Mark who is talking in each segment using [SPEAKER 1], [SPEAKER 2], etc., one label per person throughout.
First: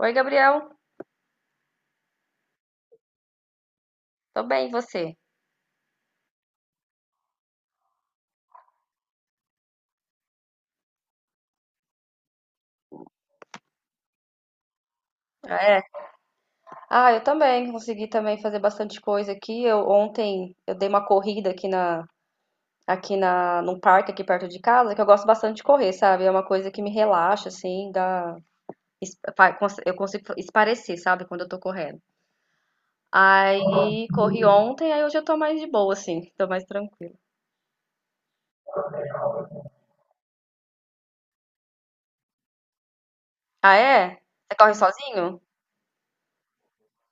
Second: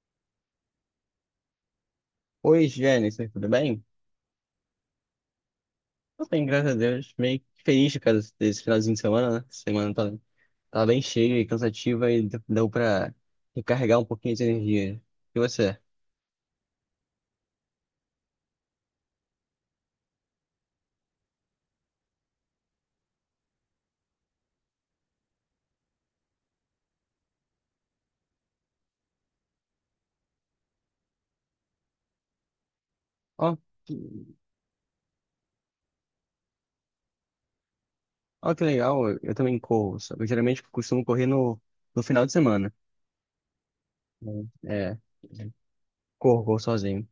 [SPEAKER 1] Oi, Gabriel.
[SPEAKER 2] Oi, Jennifer, tudo bem?
[SPEAKER 1] Tô bem, e você?
[SPEAKER 2] Tô bem, graças a Deus. Meio feliz por causa desse finalzinho de semana, né? Essa semana tá bem cheia e cansativa e deu pra recarregar um pouquinho de energia. E
[SPEAKER 1] Ah,
[SPEAKER 2] você?
[SPEAKER 1] é. Ah, eu também. Consegui também fazer bastante coisa aqui. Eu ontem eu dei uma corrida aqui na num parque aqui perto de casa, que eu gosto bastante de correr, sabe? É uma coisa que me relaxa assim, dá eu consigo esparecer, sabe, quando eu tô correndo.
[SPEAKER 2] Ó,
[SPEAKER 1] Aí,
[SPEAKER 2] que-
[SPEAKER 1] uhum, corri ontem, aí hoje eu tô mais de boa assim, tô mais tranquila.
[SPEAKER 2] ó, que legal, eu também corro, sabe? Eu geralmente costumo correr no final de semana,
[SPEAKER 1] Ah, é?
[SPEAKER 2] né?
[SPEAKER 1] Você corre
[SPEAKER 2] É,
[SPEAKER 1] sozinho?
[SPEAKER 2] corro, corro sozinho.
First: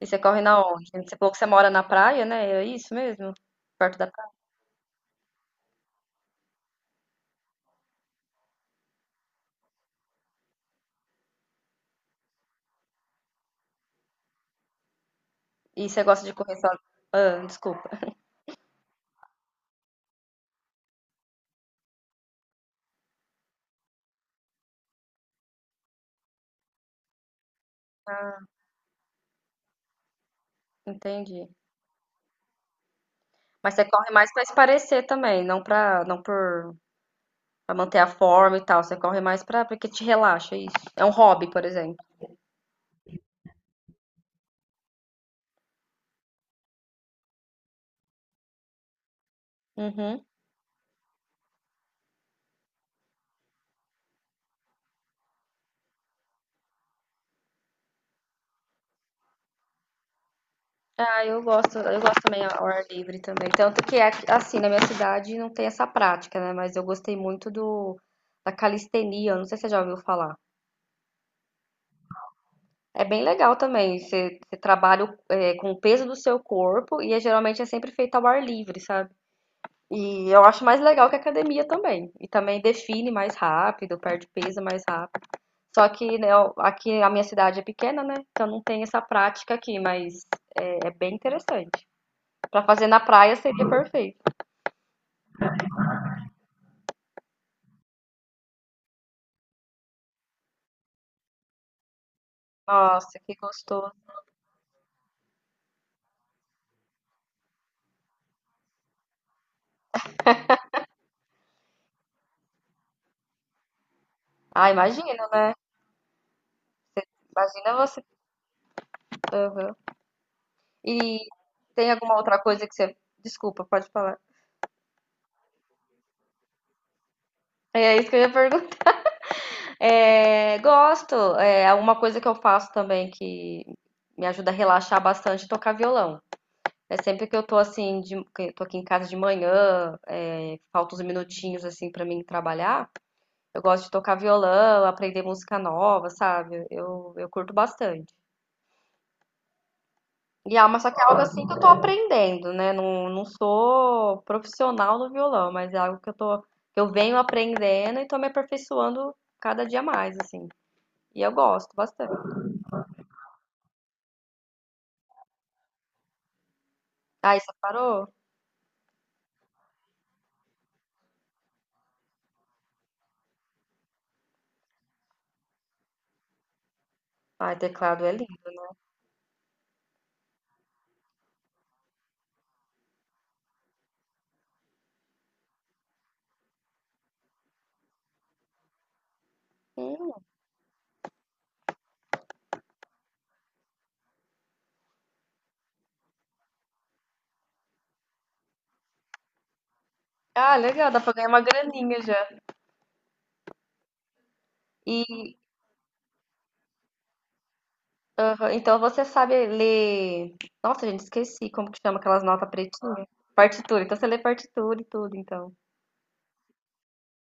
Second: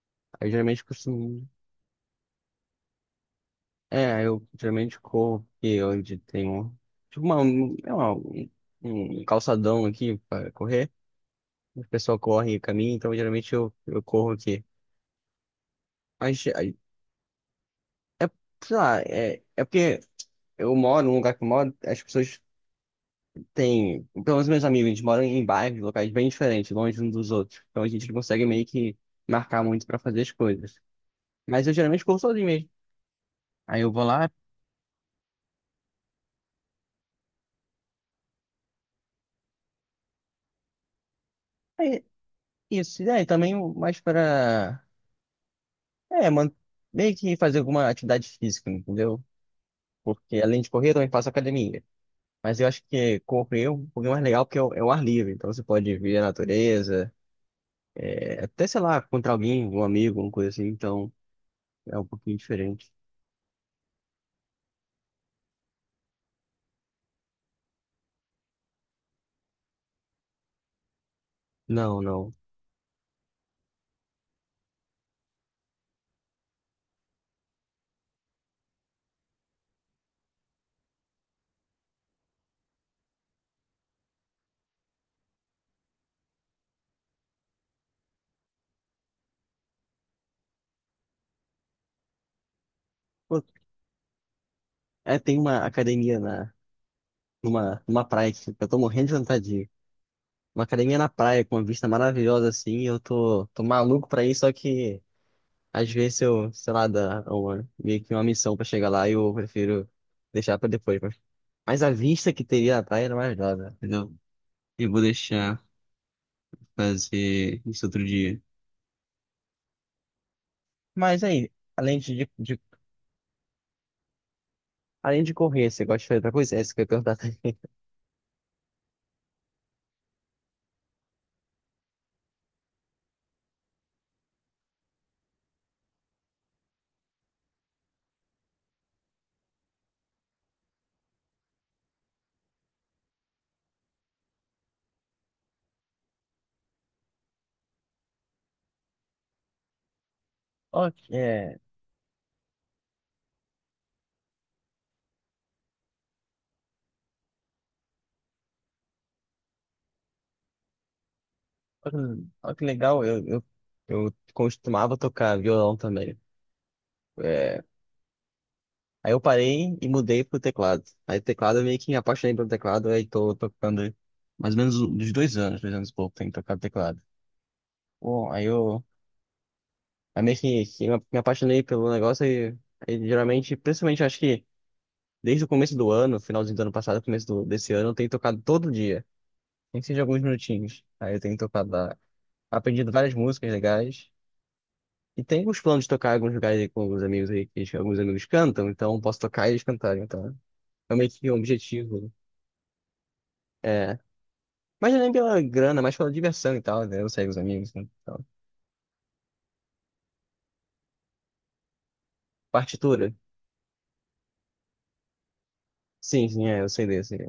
[SPEAKER 1] E você corre
[SPEAKER 2] Aí eu
[SPEAKER 1] na
[SPEAKER 2] geralmente
[SPEAKER 1] onde? Você falou que você
[SPEAKER 2] costumo.
[SPEAKER 1] mora na praia, né? É isso mesmo? Perto da
[SPEAKER 2] É,
[SPEAKER 1] praia.
[SPEAKER 2] eu geralmente corro porque hoje tenho tipo uma, um- é uma, um um calçadão aqui pra correr. O pessoal corre e caminha, então geralmente eu corro aqui.
[SPEAKER 1] E você gosta de
[SPEAKER 2] Mas
[SPEAKER 1] correr sozinho? Ah, desculpa.
[SPEAKER 2] é- sei lá, é porque eu moro num lugar que eu moro, as pessoas têm, pelo menos meus amigos, eles moram em bairros, locais bem diferentes, longe uns dos outros. Então a gente não consegue meio que marcar muito pra fazer as coisas.
[SPEAKER 1] Entendi.
[SPEAKER 2] Mas eu geralmente corro sozinho mesmo.
[SPEAKER 1] Mas
[SPEAKER 2] Aí
[SPEAKER 1] você
[SPEAKER 2] eu vou
[SPEAKER 1] corre
[SPEAKER 2] lá,
[SPEAKER 1] mais pra esparecer também, não pra, não por para manter a forma e tal. Você corre mais pra porque te relaxa, é isso. É um hobby, por exemplo.
[SPEAKER 2] é isso. E aí também mais pra, é, man, meio que fazer alguma atividade física, entendeu?
[SPEAKER 1] Uhum.
[SPEAKER 2] Porque além de correr, eu também faço academia. Mas eu acho que correr é um pouquinho mais legal porque é o ar livre. Então você pode ver a natureza, é, até, sei lá, contra alguém, um amigo, alguma coisa assim. Então
[SPEAKER 1] Ah, eu gosto,
[SPEAKER 2] é
[SPEAKER 1] eu
[SPEAKER 2] um
[SPEAKER 1] gosto
[SPEAKER 2] pouquinho
[SPEAKER 1] também ao ar
[SPEAKER 2] diferente.
[SPEAKER 1] livre também. Tanto que assim, na minha cidade não tem essa prática, né? Mas eu gostei muito do da calistenia, não sei se você já ouviu falar.
[SPEAKER 2] Não, não.
[SPEAKER 1] É bem legal também. Você trabalha, com o peso do seu corpo e é, geralmente é sempre feito ao ar livre, sabe? E eu acho mais legal que a academia também. E também define mais rápido, perde peso mais rápido. Só que, né, aqui a minha cidade é pequena, né? Então não tem essa prática aqui, mas é bem interessante. Pra fazer na praia
[SPEAKER 2] Pô,
[SPEAKER 1] seria perfeito.
[SPEAKER 2] é, tem uma academia numa praia que eu tô morrendo de vontade de ir. Uma academia na praia com uma vista maravilhosa assim. E eu
[SPEAKER 1] Nossa, que
[SPEAKER 2] tô
[SPEAKER 1] gostoso.
[SPEAKER 2] maluco pra ir, só que às vezes eu, sei lá, dá uma, meio que uma missão pra chegar lá e eu prefiro deixar pra depois. Mas a vista que teria na praia era maravilhosa, entendeu?
[SPEAKER 1] Ah,
[SPEAKER 2] E vou
[SPEAKER 1] imagina, né?
[SPEAKER 2] deixar fazer
[SPEAKER 1] Imagina
[SPEAKER 2] isso
[SPEAKER 1] você.
[SPEAKER 2] outro dia.
[SPEAKER 1] Aham. E
[SPEAKER 2] Mas aí,
[SPEAKER 1] tem alguma outra coisa que você. Desculpa, pode falar.
[SPEAKER 2] além de correr, você gosta de fazer outra coisa? É que eu ia perguntar.
[SPEAKER 1] É isso que eu ia perguntar. É, gosto. É uma coisa que eu faço também que me ajuda a relaxar bastante, é tocar violão. É sempre que eu tô assim, de, que eu tô aqui em casa de manhã, é, falta uns minutinhos assim pra mim trabalhar, eu gosto de tocar violão, aprender música nova, sabe? Eu curto bastante. E ah, mas só
[SPEAKER 2] Ó,
[SPEAKER 1] que é
[SPEAKER 2] que-
[SPEAKER 1] algo assim que
[SPEAKER 2] é,
[SPEAKER 1] eu tô aprendendo, né? Não sou profissional no violão, mas é algo que eu tô, que eu venho aprendendo e tô me aperfeiçoando cada dia mais, assim. E eu gosto
[SPEAKER 2] ó, que
[SPEAKER 1] bastante.
[SPEAKER 2] ó que legal, eu costumava tocar violão também.
[SPEAKER 1] Ai, você
[SPEAKER 2] É,
[SPEAKER 1] parou?
[SPEAKER 2] aí eu parei e mudei pro teclado. Aí teclado eu meio que me apaixonei pelo teclado, aí tô tocando mais ou menos uns 2 anos, 2 anos e pouco, tenho tocado teclado.
[SPEAKER 1] Ai, teclado é
[SPEAKER 2] Bom,
[SPEAKER 1] lindo.
[SPEAKER 2] aí meio que me apaixonei pelo negócio, e geralmente, principalmente acho que desde o começo do ano, finalzinho do ano passado, desse ano, eu tenho tocado todo dia, nem que seja alguns
[SPEAKER 1] Hum.
[SPEAKER 2] minutinhos. Aí eu tenho tocado lá, aprendido várias músicas legais. E tenho os planos de tocar em alguns lugares aí com alguns amigos aí, que eles- alguns amigos cantam, então eu posso tocar e eles cantarem, então.
[SPEAKER 1] Ah, legal,
[SPEAKER 2] É
[SPEAKER 1] dá
[SPEAKER 2] meio
[SPEAKER 1] pra ganhar
[SPEAKER 2] que um
[SPEAKER 1] uma graninha
[SPEAKER 2] objetivo, né?
[SPEAKER 1] já.
[SPEAKER 2] É. Mas não é
[SPEAKER 1] E
[SPEAKER 2] nem pela grana, mas pela diversão e tal, né? Eu saio com os amigos, né? Então,
[SPEAKER 1] aham, então você sabe ler. Nossa, gente, esqueci como que chama aquelas notas pretinhas.
[SPEAKER 2] partitura.
[SPEAKER 1] Partitura. Então você lê partitura e tudo, então.
[SPEAKER 2] Sim, sim, é, eu sei desse, né?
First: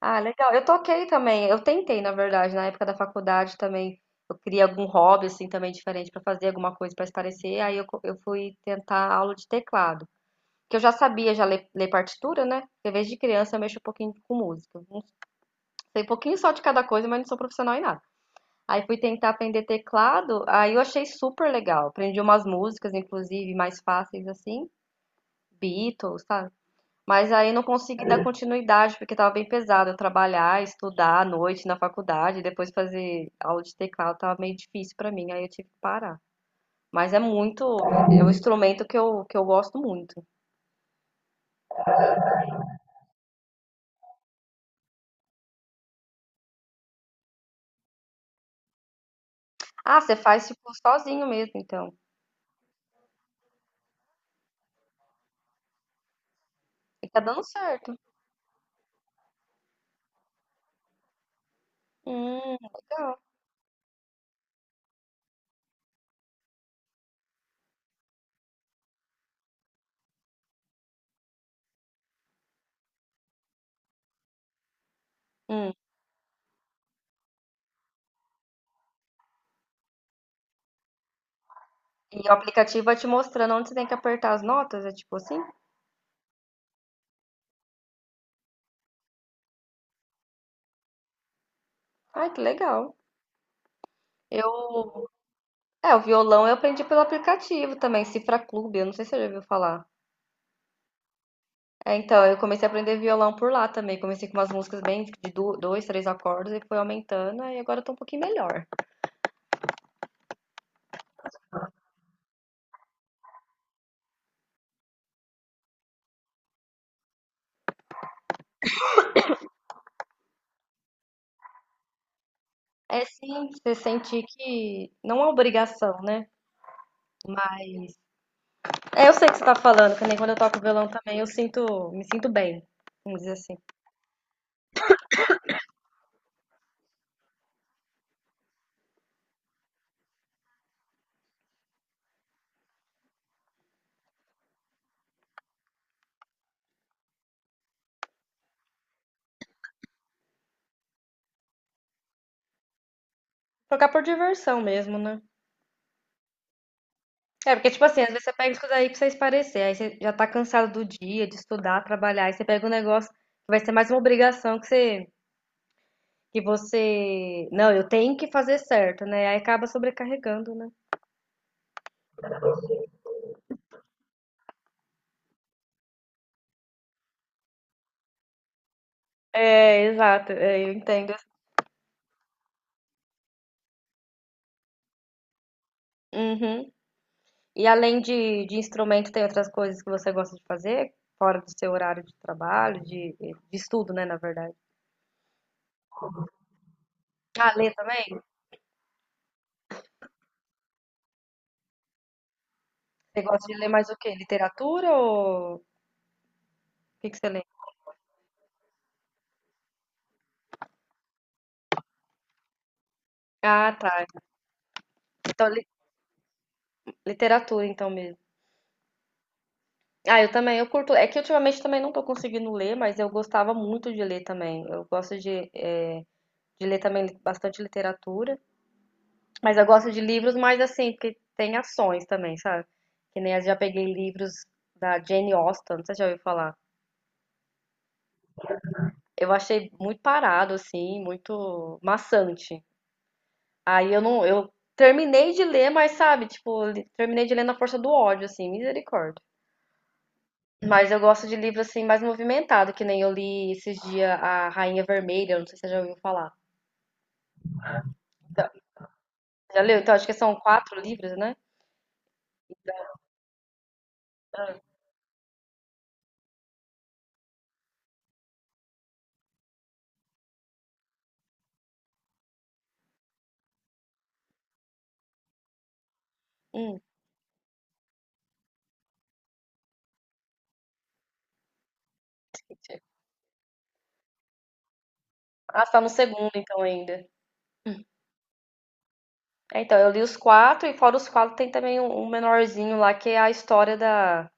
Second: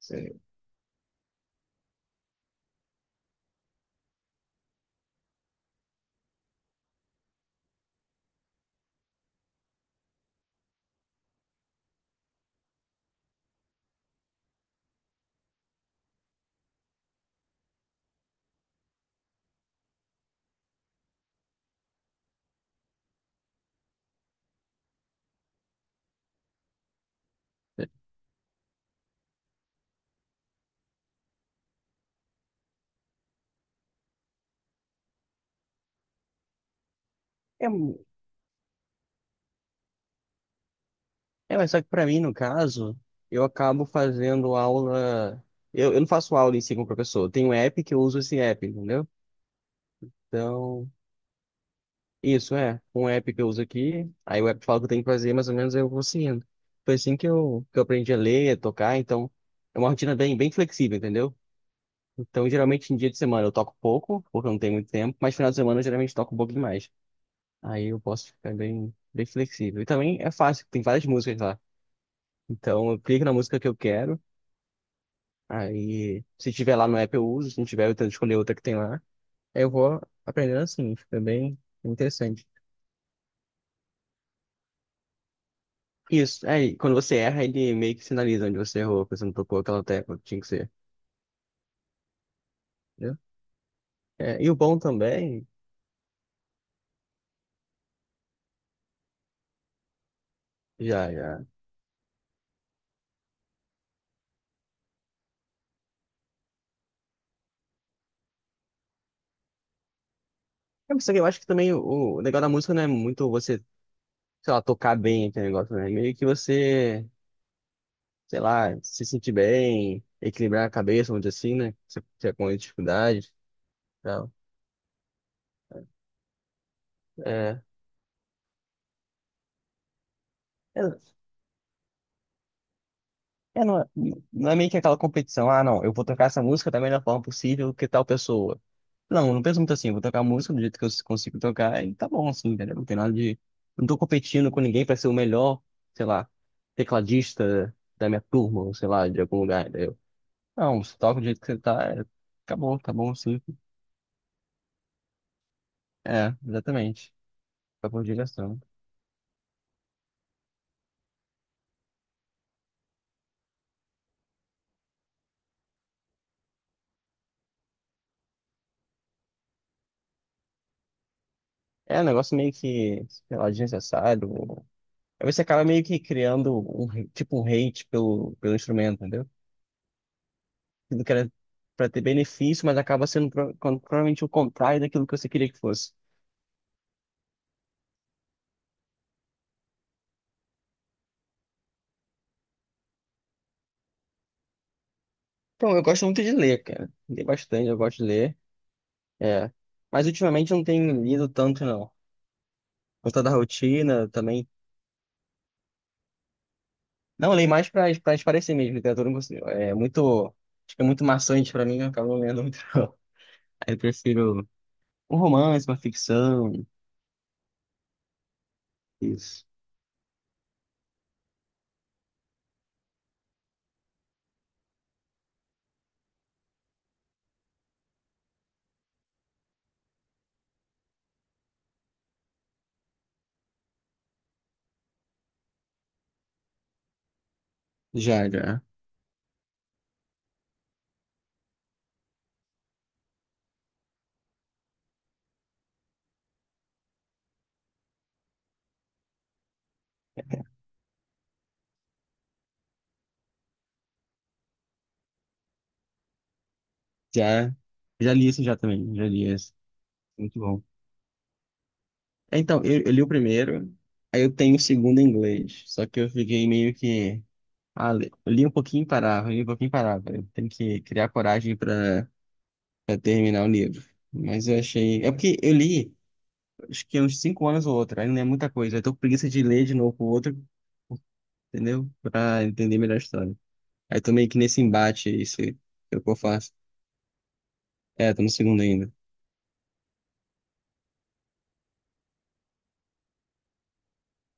[SPEAKER 1] Ah,
[SPEAKER 2] Sei.
[SPEAKER 1] legal. Eu toquei também. Eu tentei, na verdade, na época da faculdade também. Eu queria algum hobby assim também diferente pra fazer alguma coisa pra se parecer. Eu fui tentar aula de teclado, que eu já sabia já ler, ler partitura, né? Porque desde criança eu mexo um pouquinho com música. Não sei um pouquinho só de cada coisa, mas não sou profissional em nada. Aí fui tentar aprender teclado, aí eu achei super legal. Aprendi umas músicas, inclusive, mais fáceis assim, Beatles, sabe? Mas aí não consegui dar continuidade, porque tava bem pesado. Eu trabalhar, estudar à noite na faculdade, depois fazer aula de teclado, tava meio difícil pra mim, aí eu tive que parar. Mas é muito,
[SPEAKER 2] É,
[SPEAKER 1] é um instrumento que eu gosto muito.
[SPEAKER 2] É, mas só que pra mim, no caso, eu acabo fazendo aula. Eu não faço aula em si com o professor. Tem um app que eu uso esse app, entendeu?
[SPEAKER 1] Ah, você faz tipo
[SPEAKER 2] Então,
[SPEAKER 1] sozinho mesmo, então.
[SPEAKER 2] isso é. Um app que eu uso aqui, aí o app fala o que eu tenho que fazer, mais ou menos aí eu vou seguindo. Foi
[SPEAKER 1] E
[SPEAKER 2] assim
[SPEAKER 1] tá dando
[SPEAKER 2] que eu
[SPEAKER 1] certo.
[SPEAKER 2] aprendi a ler, a tocar, então é uma rotina bem, bem flexível, entendeu? Então, geralmente em dia de
[SPEAKER 1] Legal.
[SPEAKER 2] semana eu toco pouco, porque eu não tenho muito tempo, mas final de semana eu geralmente toco um pouco demais. Aí eu posso ficar bem, bem flexível. E também é fácil, tem várias músicas lá. Então, eu clico na música que eu quero.
[SPEAKER 1] Hum.
[SPEAKER 2] Aí, se tiver lá no app, eu uso. Se não tiver, eu tento escolher outra que tem lá. Aí eu vou aprendendo assim. Fica bem
[SPEAKER 1] E o
[SPEAKER 2] interessante.
[SPEAKER 1] aplicativo vai te mostrando onde você tem que apertar as notas, é tipo assim?
[SPEAKER 2] Isso. Aí, quando você erra, ele meio que sinaliza onde você errou, porque você não tocou aquela tecla que tinha que ser,
[SPEAKER 1] Ah, que legal.
[SPEAKER 2] entendeu? É, e
[SPEAKER 1] Eu,
[SPEAKER 2] o bom também,
[SPEAKER 1] o violão eu aprendi pelo aplicativo também, Cifra Clube, eu não sei se você já ouviu falar.
[SPEAKER 2] já, já.
[SPEAKER 1] É, então, eu comecei a aprender violão por lá também. Comecei com umas músicas bem de dois, três acordes e foi aumentando, aí agora eu tô um pouquinho melhor.
[SPEAKER 2] É, mas só que eu acho que também o legal da música não é muito você, sei lá, tocar bem aquele negócio, né? É meio que você, sei lá, se sentir bem, equilibrar a cabeça, vamos dizer assim, né? Você, você tá com
[SPEAKER 1] É
[SPEAKER 2] dificuldade e
[SPEAKER 1] sim, você sentir
[SPEAKER 2] tal.
[SPEAKER 1] que não é obrigação, né?
[SPEAKER 2] É.
[SPEAKER 1] Mas é, eu sei o que você tá falando, que nem quando eu toco violão
[SPEAKER 2] É,
[SPEAKER 1] também, me sinto bem, vamos dizer assim.
[SPEAKER 2] É, não, não é meio que aquela competição, ah, não, eu vou tocar essa música da melhor forma possível que tal pessoa. Não, eu não penso muito assim, eu vou tocar a música do jeito que eu consigo tocar e tá bom, assim, entendeu? Não tem nada de. Não tô competindo com ninguém pra ser o melhor, sei lá, tecladista da minha turma, ou sei lá, de algum lugar, entendeu? Não, você toca do jeito que você tá, é, acabou, tá bom, sim.
[SPEAKER 1] Tocar por diversão mesmo, né?
[SPEAKER 2] É, exatamente.
[SPEAKER 1] É, porque, tipo
[SPEAKER 2] Tá
[SPEAKER 1] assim,
[SPEAKER 2] por
[SPEAKER 1] às vezes você pega isso
[SPEAKER 2] direção.
[SPEAKER 1] daí aí pra você espairecer, aí você já tá cansado do dia, de estudar, trabalhar, aí você pega um negócio que vai ser mais uma obrigação que você, não, eu tenho que fazer certo, né? Aí acaba sobrecarregando, né?
[SPEAKER 2] É um negócio meio que, sei lá, desnecessário. Aí você acaba meio que criando um hate pelo, pelo instrumento, entendeu?
[SPEAKER 1] É, exato, é, eu
[SPEAKER 2] Aquilo que
[SPEAKER 1] entendo.
[SPEAKER 2] era para ter benefício, mas acaba sendo provavelmente o contrário daquilo que você queria que fosse.
[SPEAKER 1] Uhum. E além de instrumento, tem outras coisas que você gosta de fazer, fora do seu horário de trabalho, de estudo, né, na verdade.
[SPEAKER 2] Então, eu gosto muito de ler, cara. Leio
[SPEAKER 1] Ah,
[SPEAKER 2] bastante,
[SPEAKER 1] ler
[SPEAKER 2] eu gosto de
[SPEAKER 1] também?
[SPEAKER 2] ler. É. Mas ultimamente eu não tenho lido tanto, não. Por
[SPEAKER 1] Você
[SPEAKER 2] conta da
[SPEAKER 1] gosta de ler mais o
[SPEAKER 2] rotina
[SPEAKER 1] quê?
[SPEAKER 2] também.
[SPEAKER 1] Literatura ou o que que você
[SPEAKER 2] Não, eu
[SPEAKER 1] lê?
[SPEAKER 2] leio mais para para espairecer mesmo. Literatura não consigo- é muito. Acho que é muito maçante para mim, eu acabo não lendo muito, não. Aí
[SPEAKER 1] Ah,
[SPEAKER 2] eu
[SPEAKER 1] tá.
[SPEAKER 2] prefiro um
[SPEAKER 1] Então,
[SPEAKER 2] romance, uma ficção.
[SPEAKER 1] literatura, então mesmo.
[SPEAKER 2] Isso.
[SPEAKER 1] Ah, eu também, eu curto. É que ultimamente também não tô conseguindo ler, mas eu gostava muito de ler também. Eu gosto de, eh, de ler também bastante literatura, mas eu gosto de livros mais assim, porque tem ações também, sabe? Que nem eu já peguei livros da Jane Austen, você já ouviu falar?
[SPEAKER 2] Já, já.
[SPEAKER 1] Eu achei muito parado, assim, muito maçante. Aí eu não, eu terminei de ler, mas sabe, tipo, terminei de ler na força do ódio, assim, misericórdia. Mas eu gosto de livro assim mais movimentado, que nem eu li esses dias A Rainha Vermelha, não sei se você já ouviu falar.
[SPEAKER 2] Já, já li isso
[SPEAKER 1] Então,
[SPEAKER 2] já também. Já li isso.
[SPEAKER 1] já leu? Então acho que são
[SPEAKER 2] Muito bom.
[SPEAKER 1] quatro livros, né?
[SPEAKER 2] É, então, eu li o primeiro, aí eu tenho o segundo em inglês. Só que eu fiquei meio que. Ah, li, li um pouquinho e parava, li um pouquinho e parava. Eu tenho que criar coragem para terminar o livro. Mas eu achei. É porque eu li,
[SPEAKER 1] Hum,
[SPEAKER 2] acho que uns 5 anos ou outro, aí não é muita coisa. Eu tô com preguiça de ler de novo o outro, entendeu? Pra entender
[SPEAKER 1] entendi.
[SPEAKER 2] melhor a história. Aí tô meio que nesse embate aí, se
[SPEAKER 1] Ah, você tá no
[SPEAKER 2] é o que eu
[SPEAKER 1] segundo
[SPEAKER 2] faço.
[SPEAKER 1] então ainda.
[SPEAKER 2] É, tô no segundo ainda.
[SPEAKER 1] É, então eu li os quatro e fora os quatro tem também um menorzinho lá que é a história da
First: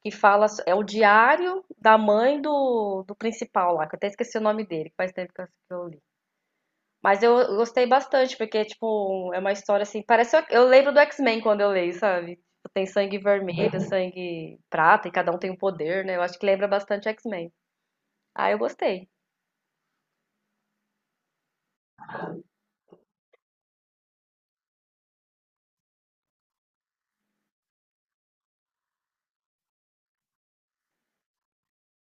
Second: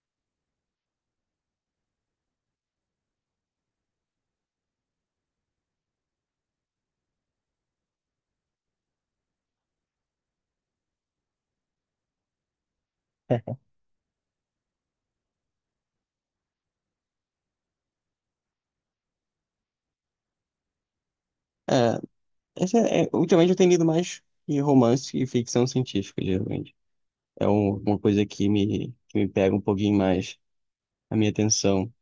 [SPEAKER 1] que fala é o diário da mãe do principal lá, que eu até esqueci o nome dele, que faz tempo que eu li. Mas eu gostei bastante, porque, tipo, é uma história assim. Parece. Eu lembro do X-Men quando eu leio, sabe? Tipo, tem sangue vermelho, uhum, sangue prata, e cada um tem um poder, né? Eu acho que lembra bastante X-Men. Ah, eu gostei.
[SPEAKER 2] É, ultimamente eu tenho lido mais de romance e ficção científica, geralmente. Uma coisa que me pega um pouquinho mais a minha atenção.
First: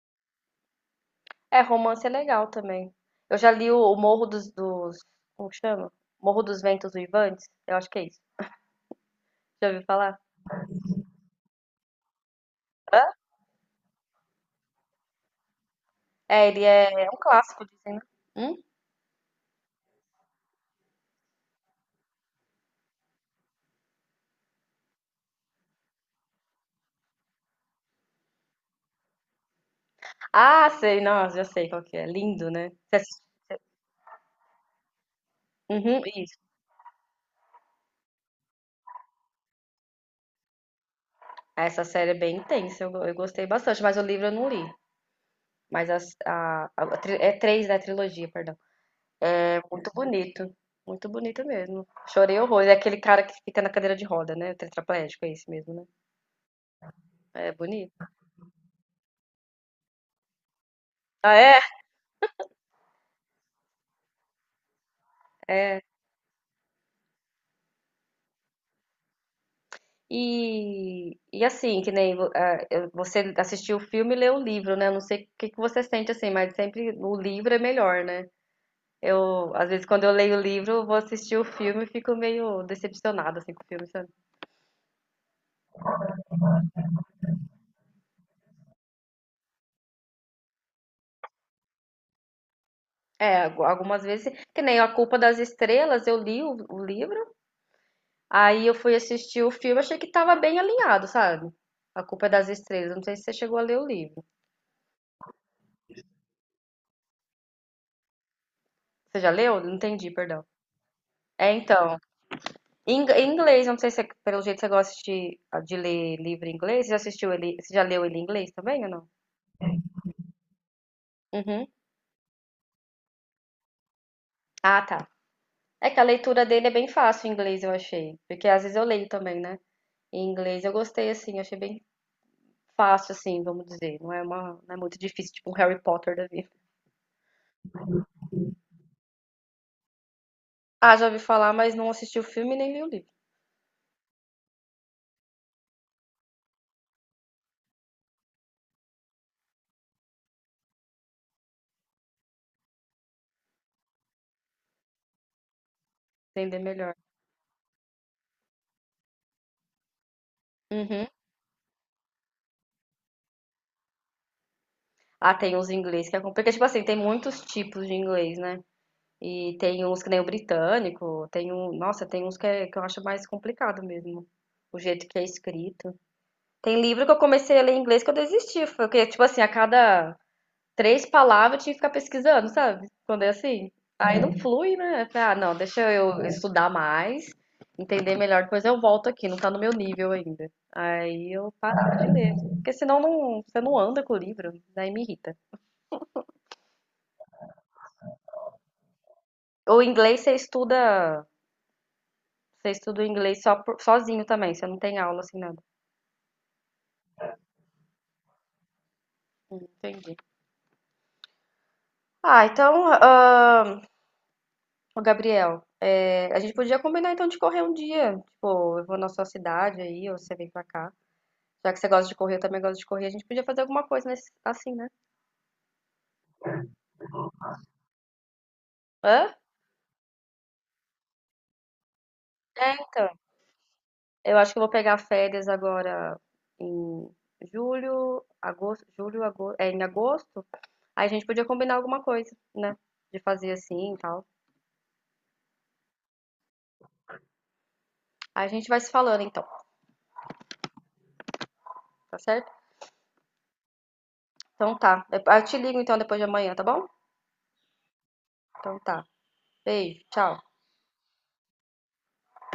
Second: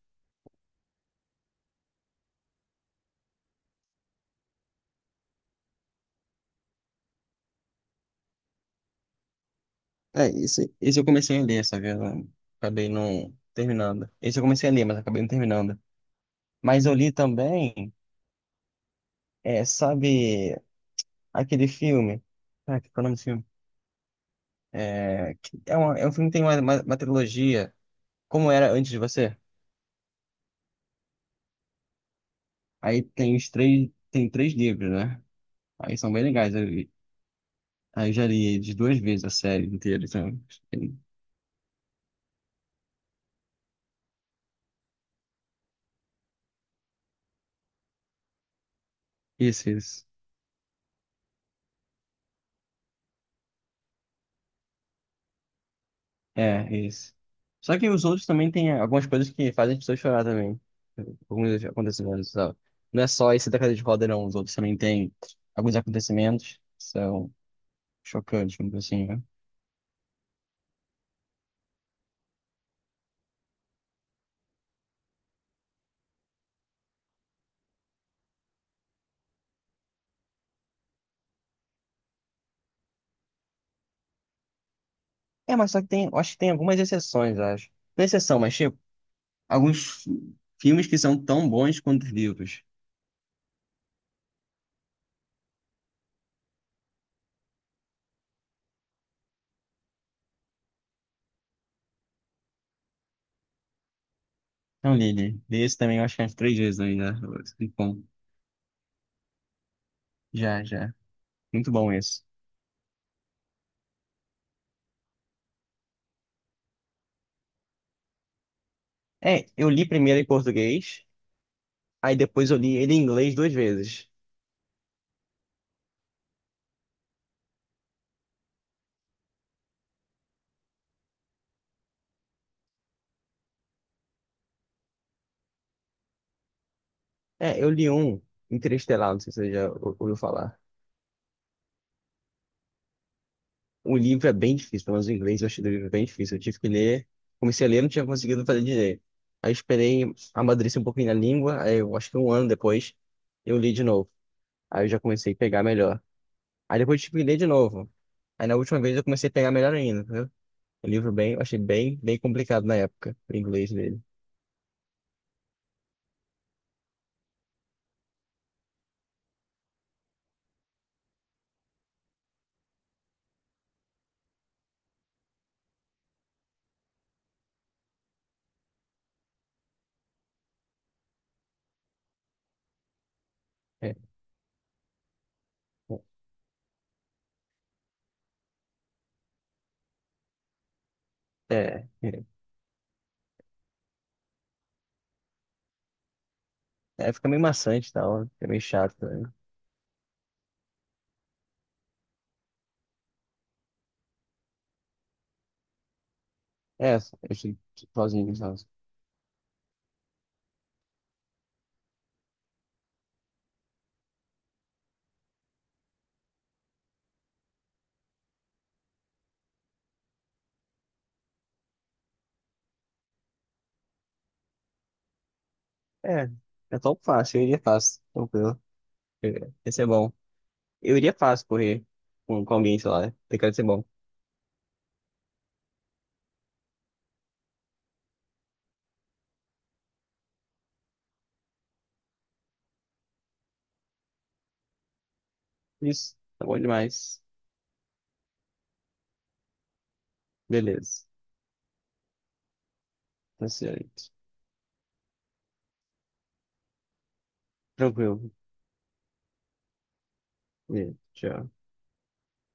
[SPEAKER 1] É, romance é legal também. Eu já li o Morro dos, Como que chama? Morro dos Ventos Uivantes? Eu acho que é isso. Já ouviu falar?
[SPEAKER 2] É, esse eu comecei a ler, sabe? Eu acabei
[SPEAKER 1] Hã?
[SPEAKER 2] não terminando. Esse eu comecei a ler, mas acabei não terminando.
[SPEAKER 1] É,
[SPEAKER 2] Mas eu
[SPEAKER 1] é
[SPEAKER 2] li
[SPEAKER 1] um clássico,
[SPEAKER 2] também,
[SPEAKER 1] dizem, né? Hum?
[SPEAKER 2] é, sabe, aquele filme. Ah, que é o nome desse filme? É, que é, uma, é um filme que tem uma trilogia. Como era antes de você?
[SPEAKER 1] Ah, sei, nossa, já sei qual que é. Lindo, né? Você
[SPEAKER 2] Aí tem os três, tem três livros, né? Aí
[SPEAKER 1] uhum,
[SPEAKER 2] são bem
[SPEAKER 1] isso.
[SPEAKER 2] legais. Eu, aí eu já li de duas vezes a série inteira. Então,
[SPEAKER 1] Essa série é bem intensa, eu gostei bastante, mas o livro eu não li. Mas é três da trilogia, perdão. É
[SPEAKER 2] isso,
[SPEAKER 1] muito
[SPEAKER 2] isso.
[SPEAKER 1] bonito. Muito bonito mesmo. Chorei horrores. É aquele cara que fica na cadeira de roda, né? O tetraplégico, é esse mesmo, né?
[SPEAKER 2] É, isso.
[SPEAKER 1] É
[SPEAKER 2] Só que
[SPEAKER 1] bonito.
[SPEAKER 2] os outros também têm algumas coisas que fazem as pessoas chorar também. Alguns acontecimentos, sabe? Não é só esse da cadeira de roda, não. Os outros também têm alguns
[SPEAKER 1] É.
[SPEAKER 2] acontecimentos que são chocantes, vamos dizer assim, né?
[SPEAKER 1] E, e assim, que nem vo- ah, eu- você assistiu o filme e leu o livro, né? Eu não sei o que que você sente assim, mas sempre o livro é melhor, né? Eu, às vezes, quando eu leio o livro, eu vou assistir o filme e fico meio decepcionada assim, com o filme, sabe?
[SPEAKER 2] É, mas só que tem, eu acho que tem algumas exceções, eu acho. Não é exceção, mas tipo, filmes que são tão bons quanto os livros.
[SPEAKER 1] É, algumas vezes, que nem A Culpa das Estrelas, eu li o livro. Aí eu fui assistir o filme, achei que tava bem alinhado, sabe? A Culpa é das Estrelas. Não sei se você chegou a ler o livro.
[SPEAKER 2] Então, li esse também, eu acho que é umas três vezes ainda. Muito bom,
[SPEAKER 1] Você já leu? Não entendi, perdão.
[SPEAKER 2] já, já.
[SPEAKER 1] É,
[SPEAKER 2] Muito bom
[SPEAKER 1] então.
[SPEAKER 2] esse.
[SPEAKER 1] Em inglês, eu não sei se pelo jeito você gosta de ler livro em inglês. Você já assistiu ele, você já leu ele em inglês também ou não?
[SPEAKER 2] É, eu li primeiro em português,
[SPEAKER 1] Uhum.
[SPEAKER 2] aí depois eu li ele em inglês duas vezes.
[SPEAKER 1] Ah, tá. É que a leitura dele é bem fácil em inglês, eu achei. Porque às vezes eu leio também, né? Em inglês eu gostei, assim, eu achei bem fácil, assim, vamos dizer. Não é muito difícil, tipo um Harry Potter da vida.
[SPEAKER 2] É, eu li um Interestelar, não sei se você ouviu falar.
[SPEAKER 1] Ah, já ouvi falar, mas não assisti o filme nem li o livro.
[SPEAKER 2] O livro é bem difícil, pelo menos o inglês eu achei o livro bem difícil. Eu tive que ler, comecei a ler, não tinha conseguido fazer direito. Aí esperei amadurecer um pouquinho na língua, aí eu acho que um ano depois eu li de novo. Aí eu já comecei a pegar melhor.
[SPEAKER 1] Entender
[SPEAKER 2] Aí
[SPEAKER 1] melhor.
[SPEAKER 2] depois eu tive que ler de novo. Aí na última vez eu comecei a pegar melhor ainda, entendeu? O
[SPEAKER 1] Uhum.
[SPEAKER 2] livro bem, eu achei bem, bem complicado na época, o inglês dele.
[SPEAKER 1] Ah, tem uns inglês que é complicado. Porque, tipo assim, tem muitos tipos de inglês, né? E tem uns que nem o britânico, tem um. Nossa, tem uns que eu acho mais complicado mesmo. O jeito que é escrito. Tem livro que eu comecei a ler em inglês que eu desisti. Foi que, tipo assim, a cada três palavras eu tinha que ficar pesquisando, sabe? Quando é assim.
[SPEAKER 2] É,
[SPEAKER 1] Aí não flui, né? Eu falei, ah, não, deixa eu estudar mais, entender melhor, depois eu volto aqui, não tá no meu nível ainda. Aí eu
[SPEAKER 2] é,
[SPEAKER 1] parava de
[SPEAKER 2] é,
[SPEAKER 1] ler. Porque senão não, você não anda com o livro, daí me irrita.
[SPEAKER 2] é, fica meio maçante e tal, fica meio chato também.
[SPEAKER 1] O inglês você estuda o inglês só sozinho também, você não tem aula assim nada.
[SPEAKER 2] É, eu fiquei sozinho, sabe?
[SPEAKER 1] Entendi. Ah, então, ô Gabriel, é, a gente podia combinar então de correr um dia. Tipo, eu vou na sua cidade aí, ou você vem pra cá. Já que você gosta de correr, eu também gosto de correr, a gente podia fazer alguma coisa nesse, assim, né?
[SPEAKER 2] É, é tão fácil, eu iria fácil, tranquilo.
[SPEAKER 1] Hã?
[SPEAKER 2] Ia ser bom. Eu iria fácil correr com
[SPEAKER 1] É,
[SPEAKER 2] alguém, sei
[SPEAKER 1] então.
[SPEAKER 2] lá, tem cara de ser bom.
[SPEAKER 1] Eu acho que eu vou pegar férias agora em em agosto. Aí a gente podia combinar alguma coisa, né? De fazer assim e tal.
[SPEAKER 2] Isso, tá bom demais.
[SPEAKER 1] Aí a gente vai se falando então.
[SPEAKER 2] Beleza,
[SPEAKER 1] Tá certo?
[SPEAKER 2] tá certo.
[SPEAKER 1] Então tá. Eu te ligo então depois de amanhã, tá bom?
[SPEAKER 2] Tranquilo.
[SPEAKER 1] Então tá. Beijo, tchau.
[SPEAKER 2] Beleza, tchau.